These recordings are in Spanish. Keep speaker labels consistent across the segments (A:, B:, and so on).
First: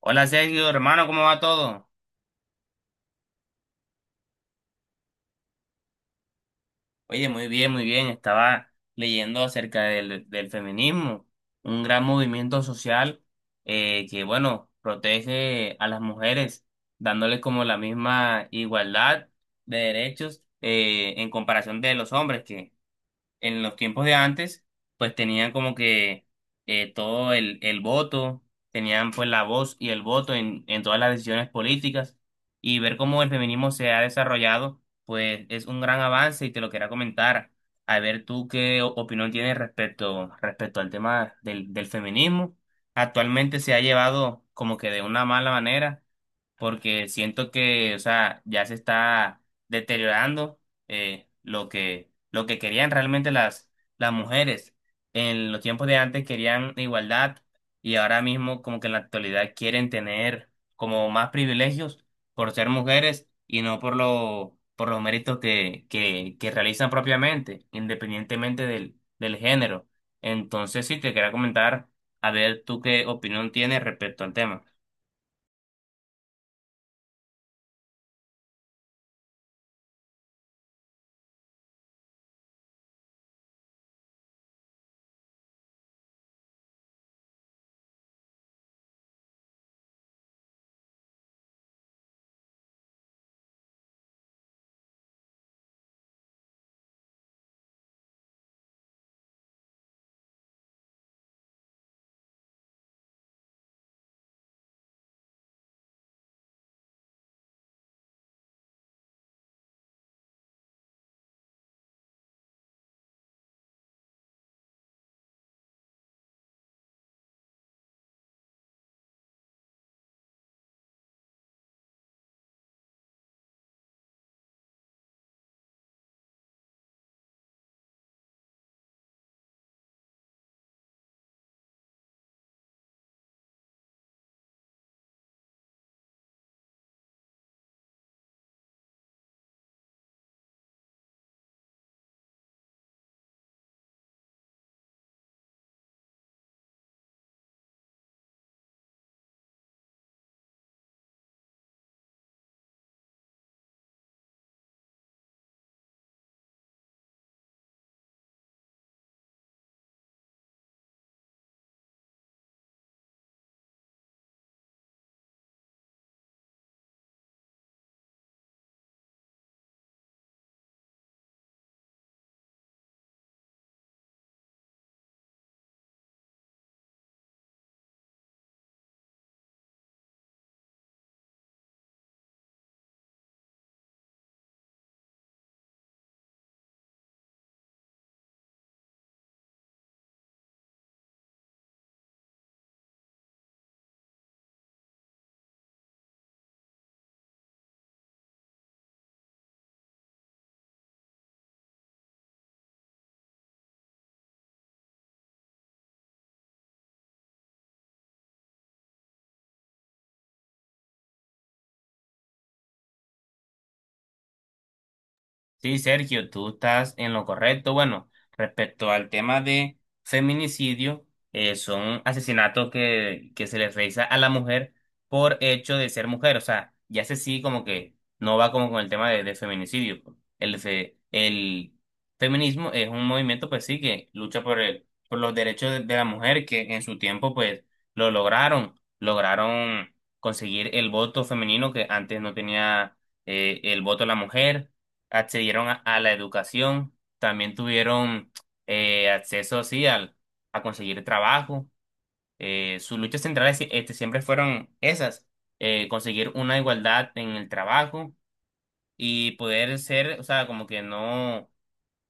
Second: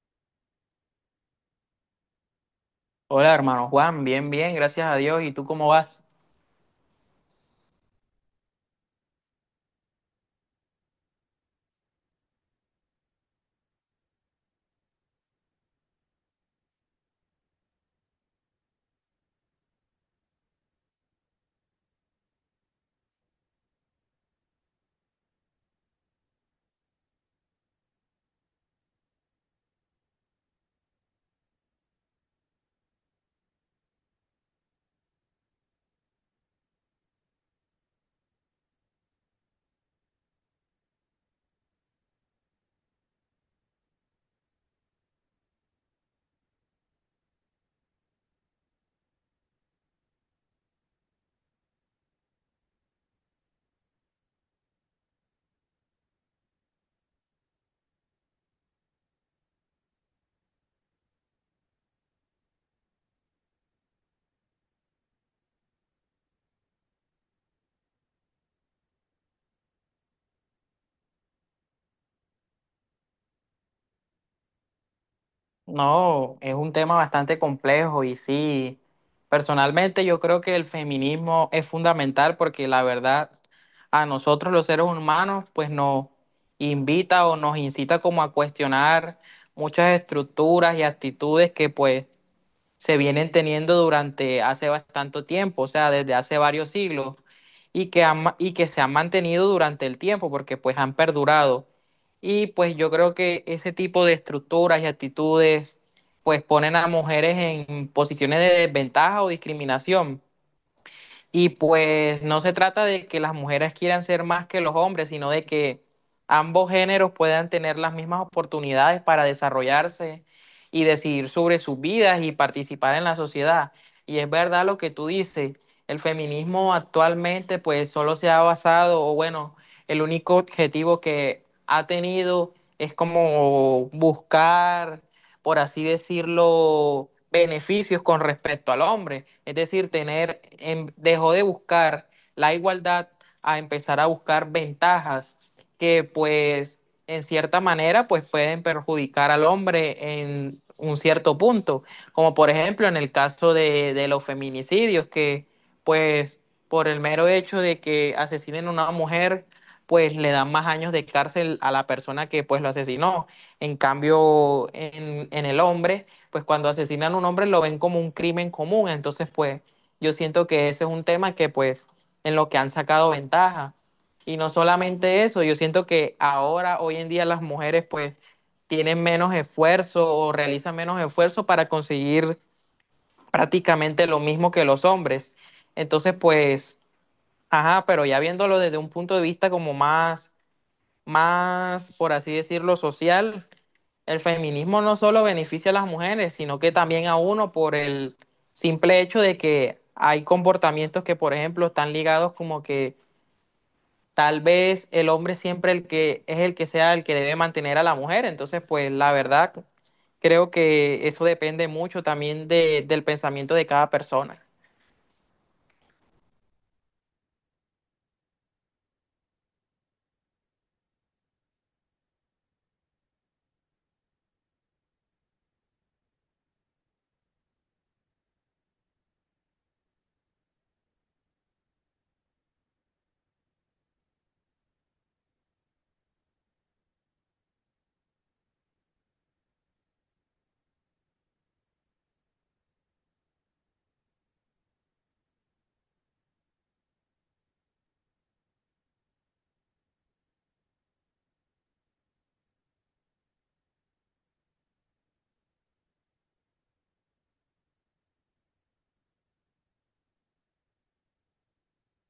A: Hola Sergio, hermano, ¿cómo va todo?
B: Hola, hermano Juan, bien, bien, gracias a Dios. ¿Y tú cómo vas?
A: Oye, muy bien, muy bien. Estaba leyendo acerca del feminismo, un gran movimiento social que, bueno, protege a las mujeres, dándoles como la misma igualdad de derechos, en comparación de los hombres, que en los tiempos de antes, pues tenían como que todo el voto, tenían pues la voz y el voto en todas las decisiones políticas y ver cómo el feminismo se ha desarrollado, pues es un gran avance y te lo quería comentar. A ver tú qué opinión tienes respecto al tema del feminismo. Actualmente se ha llevado como que de una mala manera porque siento que, o sea, ya se está deteriorando, eh, lo que lo que querían realmente las mujeres. En los tiempos de antes querían igualdad y ahora mismo como que en la actualidad quieren tener como más privilegios por ser mujeres y no por por los méritos que realizan propiamente, independientemente del género. Entonces sí, te quería comentar, a ver tú qué opinión tienes respecto al tema.
B: No, es un tema bastante complejo y sí, personalmente yo creo que el feminismo es fundamental porque la verdad a nosotros los seres humanos pues nos invita o nos incita como a cuestionar muchas estructuras y actitudes que pues se vienen teniendo durante hace bastante tiempo, o sea, desde hace varios siglos, y que, y que se han mantenido durante el tiempo, porque pues han perdurado. Y pues yo creo que ese tipo de estructuras y actitudes pues ponen a mujeres en posiciones de desventaja o discriminación. Y pues no se trata de que las mujeres quieran ser más que los hombres, sino de que ambos géneros puedan tener las mismas oportunidades para desarrollarse y decidir sobre sus vidas y participar en la sociedad. Y es verdad lo que tú dices, el feminismo actualmente pues solo se ha basado, o bueno, el único objetivo que ha tenido es como buscar, por así decirlo, beneficios con respecto al hombre. Es decir, tener, dejó de buscar la igualdad a empezar a buscar ventajas que pues en cierta manera pues pueden perjudicar al hombre en un cierto punto, como por ejemplo en el caso de los feminicidios, que pues por el mero hecho de que asesinen a una mujer, pues le dan más años de cárcel a la persona que pues lo asesinó. En cambio, en el hombre, pues cuando asesinan a un hombre lo ven como un crimen común. Entonces, pues yo siento que ese es un tema que, pues, en lo que han sacado ventaja. Y no solamente eso, yo siento que ahora, hoy en día, las mujeres, pues, tienen menos esfuerzo o realizan menos esfuerzo para conseguir prácticamente lo mismo que los hombres. Entonces, pues, ajá, pero ya viéndolo desde un punto de vista como más, más, por así decirlo, social, el feminismo no solo beneficia a las mujeres, sino que también a uno por el simple hecho de que hay comportamientos que, por ejemplo, están ligados como que tal vez el hombre siempre, el que es, el que sea el que debe mantener a la mujer. Entonces, pues la verdad, creo que eso depende mucho también del pensamiento de cada persona.
A: Sí, Sergio, tú estás en lo correcto. Bueno, respecto al tema de feminicidio, son asesinatos que se les realiza a la mujer por hecho de ser mujer. O sea, ya sé sí, como que no va como con el tema de feminicidio. El feminismo es un movimiento, pues sí, que lucha por los derechos de la mujer, que en su tiempo, pues, lo lograron. Lograron conseguir el voto femenino que antes no tenía, el voto la mujer, accedieron a la educación, también tuvieron acceso sí, al, a conseguir trabajo. Sus luchas centrales, este, siempre fueron esas, conseguir una igualdad en el trabajo y poder ser, o sea, como que no,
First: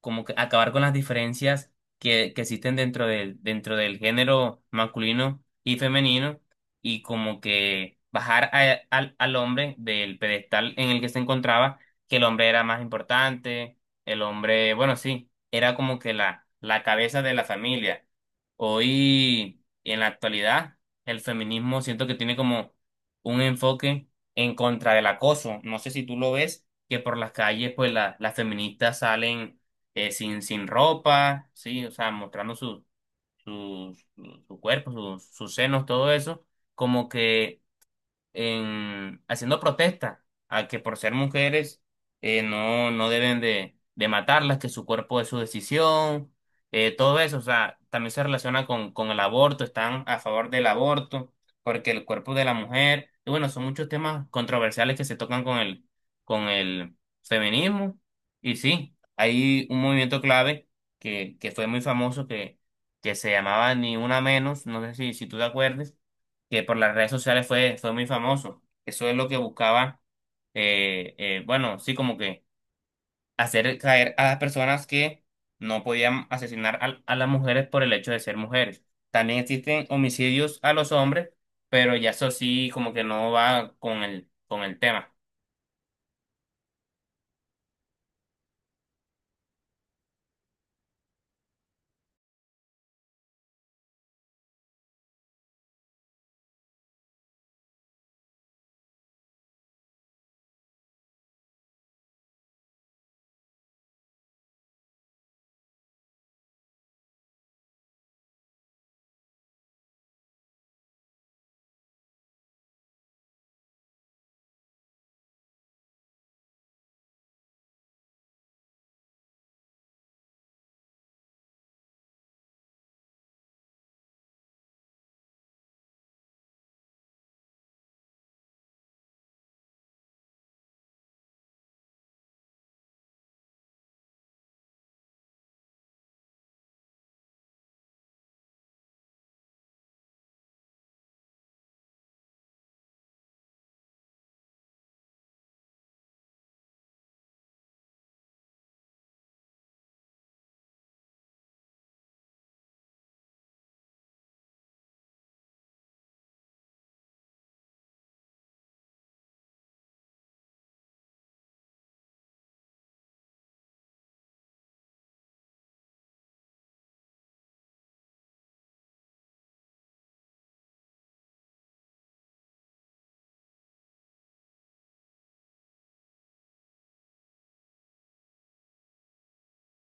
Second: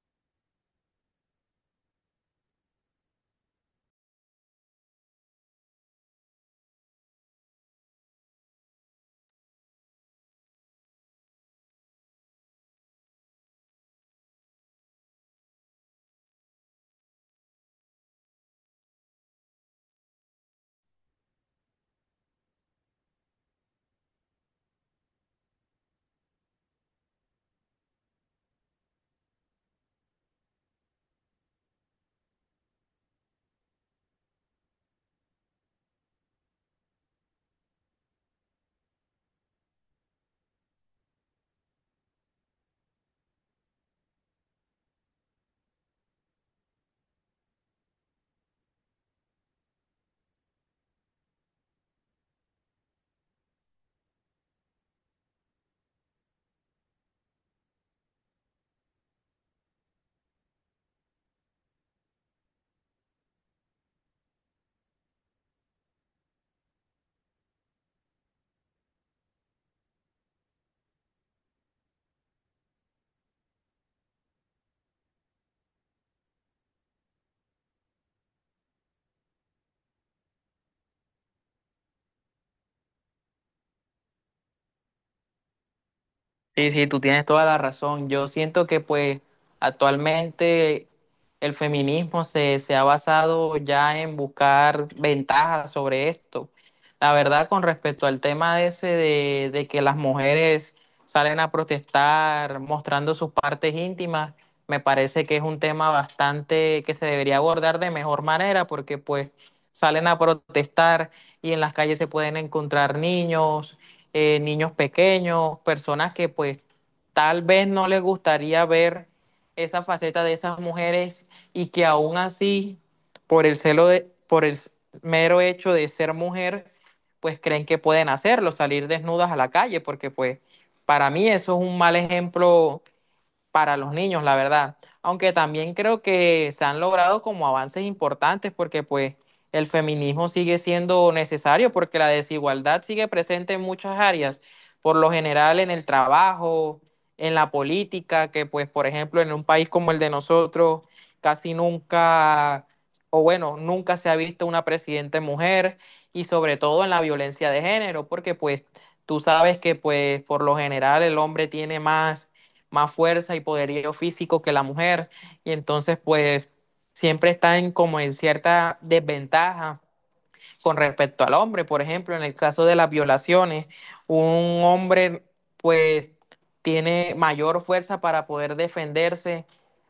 A: como que acabar con las diferencias que existen dentro del género masculino y femenino, y como que bajar al hombre del pedestal en el que se encontraba, que el hombre era más importante, el hombre, bueno, sí, era como que la cabeza de la familia. Hoy, en la actualidad, el feminismo siento que tiene como un enfoque en contra del acoso. No sé si tú lo ves, que por las calles, pues las feministas salen sin ropa, sí, o sea, mostrando su cuerpo, sus senos, todo eso, como que en, haciendo protesta a que por ser mujeres, no deben de matarlas, que su cuerpo es su decisión, todo eso, o sea, también se relaciona con el aborto, están a favor del aborto, porque el cuerpo de la mujer, y bueno, son muchos temas controversiales que se tocan con el feminismo, y sí, hay un movimiento clave que fue muy famoso que se llamaba Ni Una Menos, no sé si tú te acuerdes, que por las redes sociales fue muy famoso. Eso es lo que buscaba, bueno, sí, como que hacer caer a las personas que no podían asesinar las mujeres por el hecho de ser mujeres. También existen homicidios a los hombres, pero ya eso sí, como que no va con el tema.
B: Sí, sí, tú tienes toda la razón. Yo siento que pues actualmente el feminismo se ha basado ya en buscar ventajas sobre esto. La verdad, con respecto al tema ese de que las mujeres salen a protestar mostrando sus partes íntimas, me parece que es un tema bastante que se debería abordar de mejor manera porque pues salen a protestar y en las calles se pueden encontrar niños, niños pequeños, personas que pues tal vez no les gustaría ver esa faceta de esas mujeres y que aún así, por el celo de, por el mero hecho de ser mujer, pues creen que pueden hacerlo, salir desnudas a la calle, porque pues para mí eso es un mal ejemplo para los niños, la verdad. Aunque también creo que se han logrado como avances importantes porque pues el feminismo sigue siendo necesario porque la desigualdad sigue presente en muchas áreas, por lo general en el trabajo, en la política, que pues por ejemplo en un país como el de nosotros casi nunca, o bueno, nunca se ha visto una presidenta mujer y sobre todo en la violencia de género porque pues tú sabes que pues por lo general el hombre tiene más, más fuerza y poderío físico que la mujer, y entonces pues siempre están como en cierta desventaja con respecto al hombre. Por ejemplo, en el caso de las violaciones, un hombre pues tiene mayor fuerza para poder defenderse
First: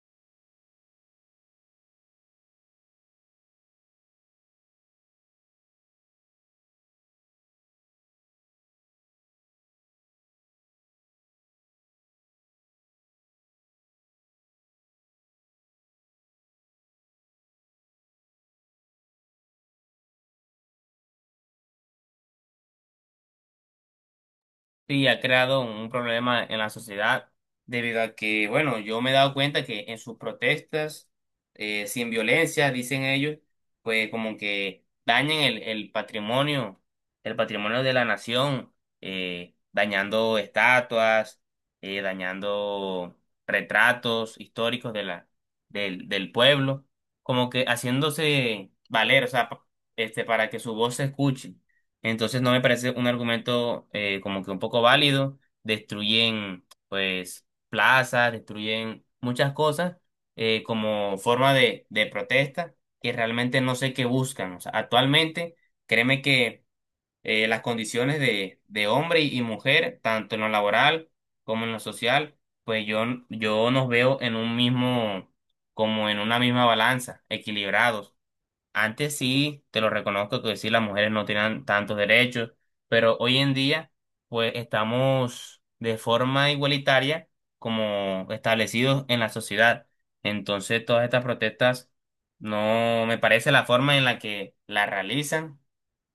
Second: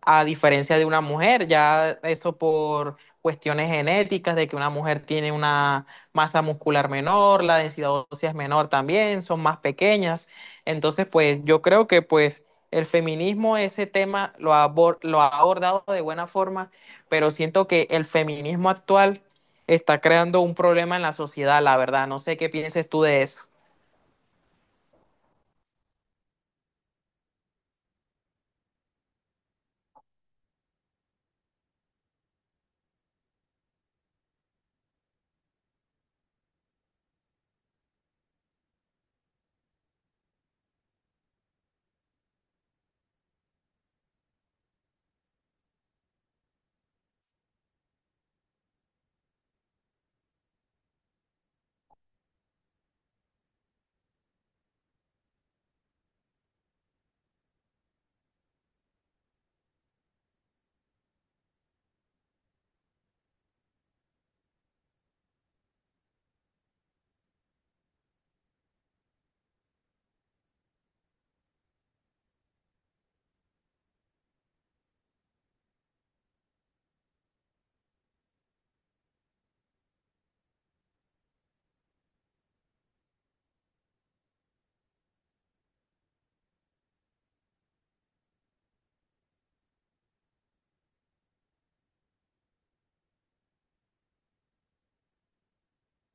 B: a diferencia de una mujer, ya eso por cuestiones genéticas, de que una mujer tiene una masa muscular menor, la densidad ósea es menor también, son más pequeñas. Entonces, pues yo creo que pues el feminismo ese tema lo ha, lo ha abordado de buena forma, pero siento que el feminismo actual está creando un problema en la sociedad, la verdad. No sé qué pienses tú de eso.
A: Sí, ha creado un problema en la sociedad debido a que, bueno, yo me he dado cuenta que en sus protestas, sin violencia, dicen ellos, pues como que dañan el patrimonio de la nación, dañando estatuas, dañando retratos históricos de la, del pueblo, como que haciéndose valer, o sea, este, para que su voz se escuche. Entonces no me parece un argumento, como que un poco válido. Destruyen pues plazas, destruyen muchas cosas, como forma de protesta, que realmente no sé qué buscan. O sea, actualmente créeme que, las condiciones de hombre y mujer, tanto en lo laboral como en lo social, pues yo nos veo en un mismo, como en una misma balanza, equilibrados. Antes sí, te lo reconozco que sí, las mujeres no tenían tantos derechos, pero hoy en día, pues estamos de forma igualitaria, como establecidos en la sociedad. Entonces, todas estas protestas, no me parece la forma en la que las realizan,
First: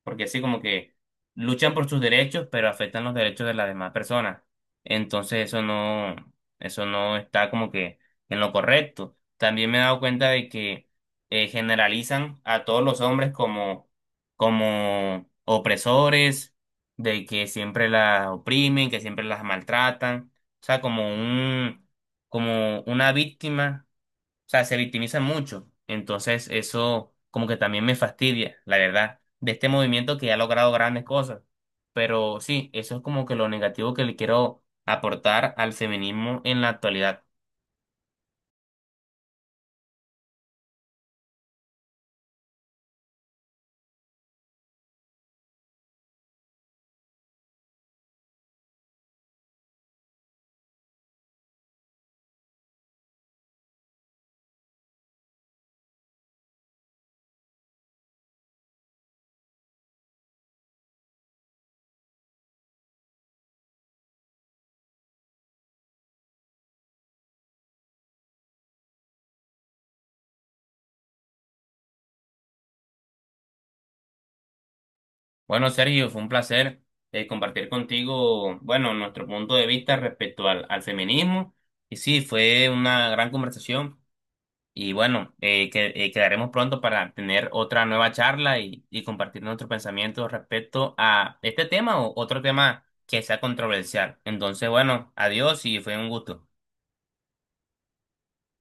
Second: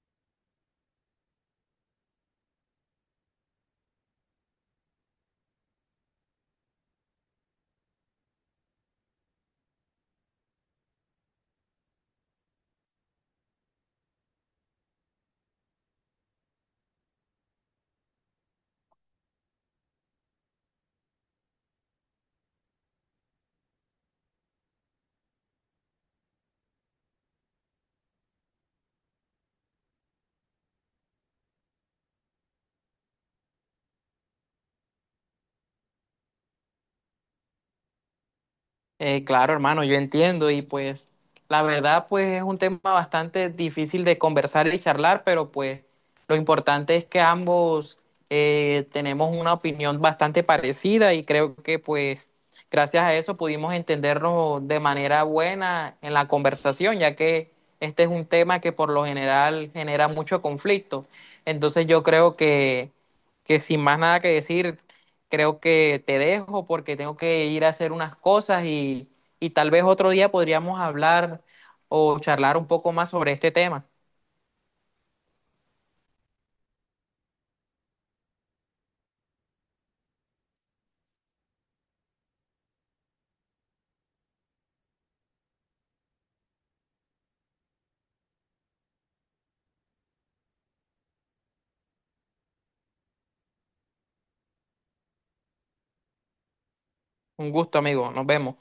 A: porque así como que luchan por sus derechos, pero afectan los derechos de las demás personas. Entonces eso no está como que en lo correcto. También me he dado cuenta de que, generalizan a todos los hombres como, como opresores, de que siempre las oprimen, que siempre las maltratan, o sea, como un, como una víctima, o sea, se victimizan mucho. Entonces, eso como que también me fastidia, la verdad, de este movimiento que ha logrado grandes cosas. Pero sí, eso es como que lo negativo que le quiero aportar al feminismo en la actualidad.
B: Claro, hermano, yo entiendo y pues la verdad pues es un tema bastante difícil de conversar y charlar, pero pues lo importante es que ambos tenemos una opinión bastante parecida y creo que pues gracias a eso pudimos entendernos de manera buena en la conversación, ya que este es un tema que por lo general genera mucho conflicto. Entonces yo creo que sin más nada que decir, creo que te dejo porque tengo que ir a hacer unas cosas y tal vez otro día podríamos hablar o charlar un poco más sobre este tema.
A: Bueno, Sergio, fue un placer compartir contigo, bueno, nuestro punto de vista respecto al feminismo. Y sí, fue una gran conversación. Y bueno, quedaremos pronto para tener otra nueva charla y compartir nuestros pensamientos respecto a este tema o otro tema que sea controversial. Entonces, bueno, adiós y fue un gusto.
B: Un gusto, amigo. Nos vemos.